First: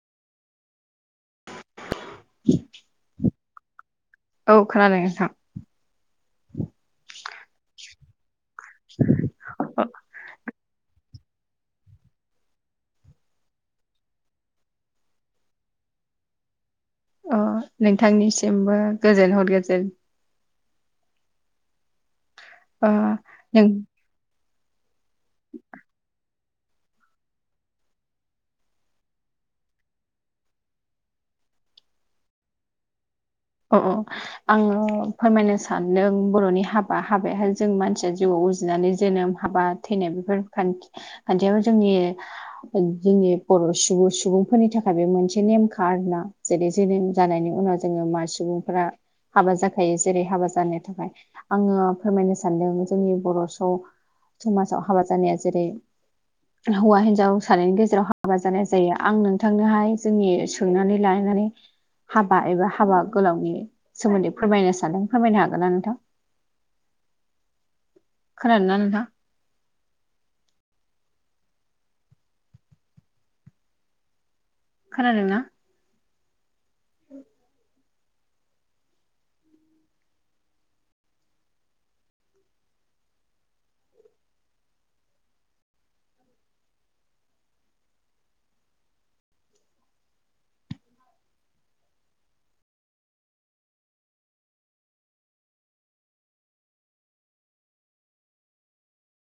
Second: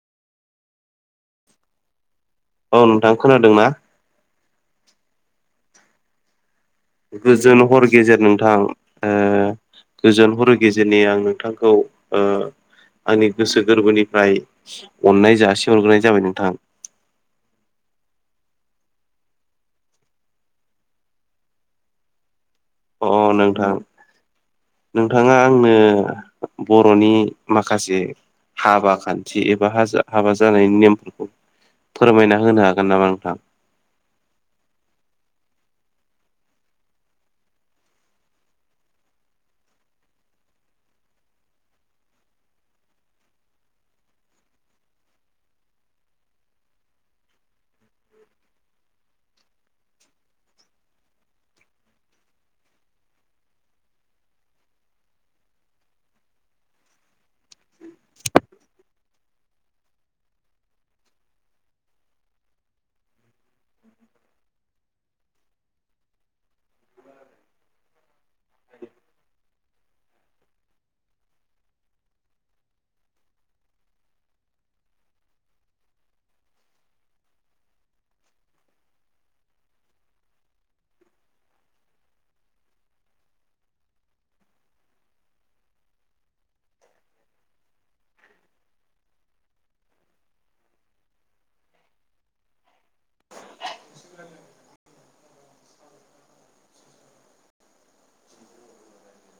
दों ना। औ खोनादों नोंथां। गोजोन हर गेजेर नोंथां गोजोन हर गेजेरनि आं। बिथांखौ ओ आंनि गोसो गोरबोनिफ्राय अननाय जासिहरग्रोनाय जाबाय नोंथां। अ नोंथांनिसिमबो गोजोन हर गोजोन। ओ अ नों नोंथां। नोंथाङा आंनो बर'नि माखासे हाबा खान्थि एबा हाबा जानायनि नेमफोरखौ फोरमायना होनो हागोन नामा नोंथां अ अ आङो फोरमायनो सानदों बर'नि हाबा हाबायाहाय जों मानसिया जिउआव उजिनानै जोनोम हाबा। थैनाय बेफोर खान्थियाव जोंनि जोंनि बर' सुबुं सुबुंफोरनि थाखाय बे मोनसे नेमखा आरना जेरै जोनोम जानायनि उनाव जोङो मा सुबुंफ्रा हाबा जाखायो जेरै हाबा जानो थाखाय आङो फोरमायनो सानदों जोंनि बर' स समाजाव हाबा जानाया जेरै हौवा हिनजाव सानायनि गेजेराव हाबा जानाय जायो आं नोंथांनोहाय जोंनि सोंनानै लनानै हाबा एबा हाबा गोलावनि सोमोन्दै फोरमायनो सानदों फोरमायनो हागोन नना नोंथां खाननानैोंथा खोनादों नना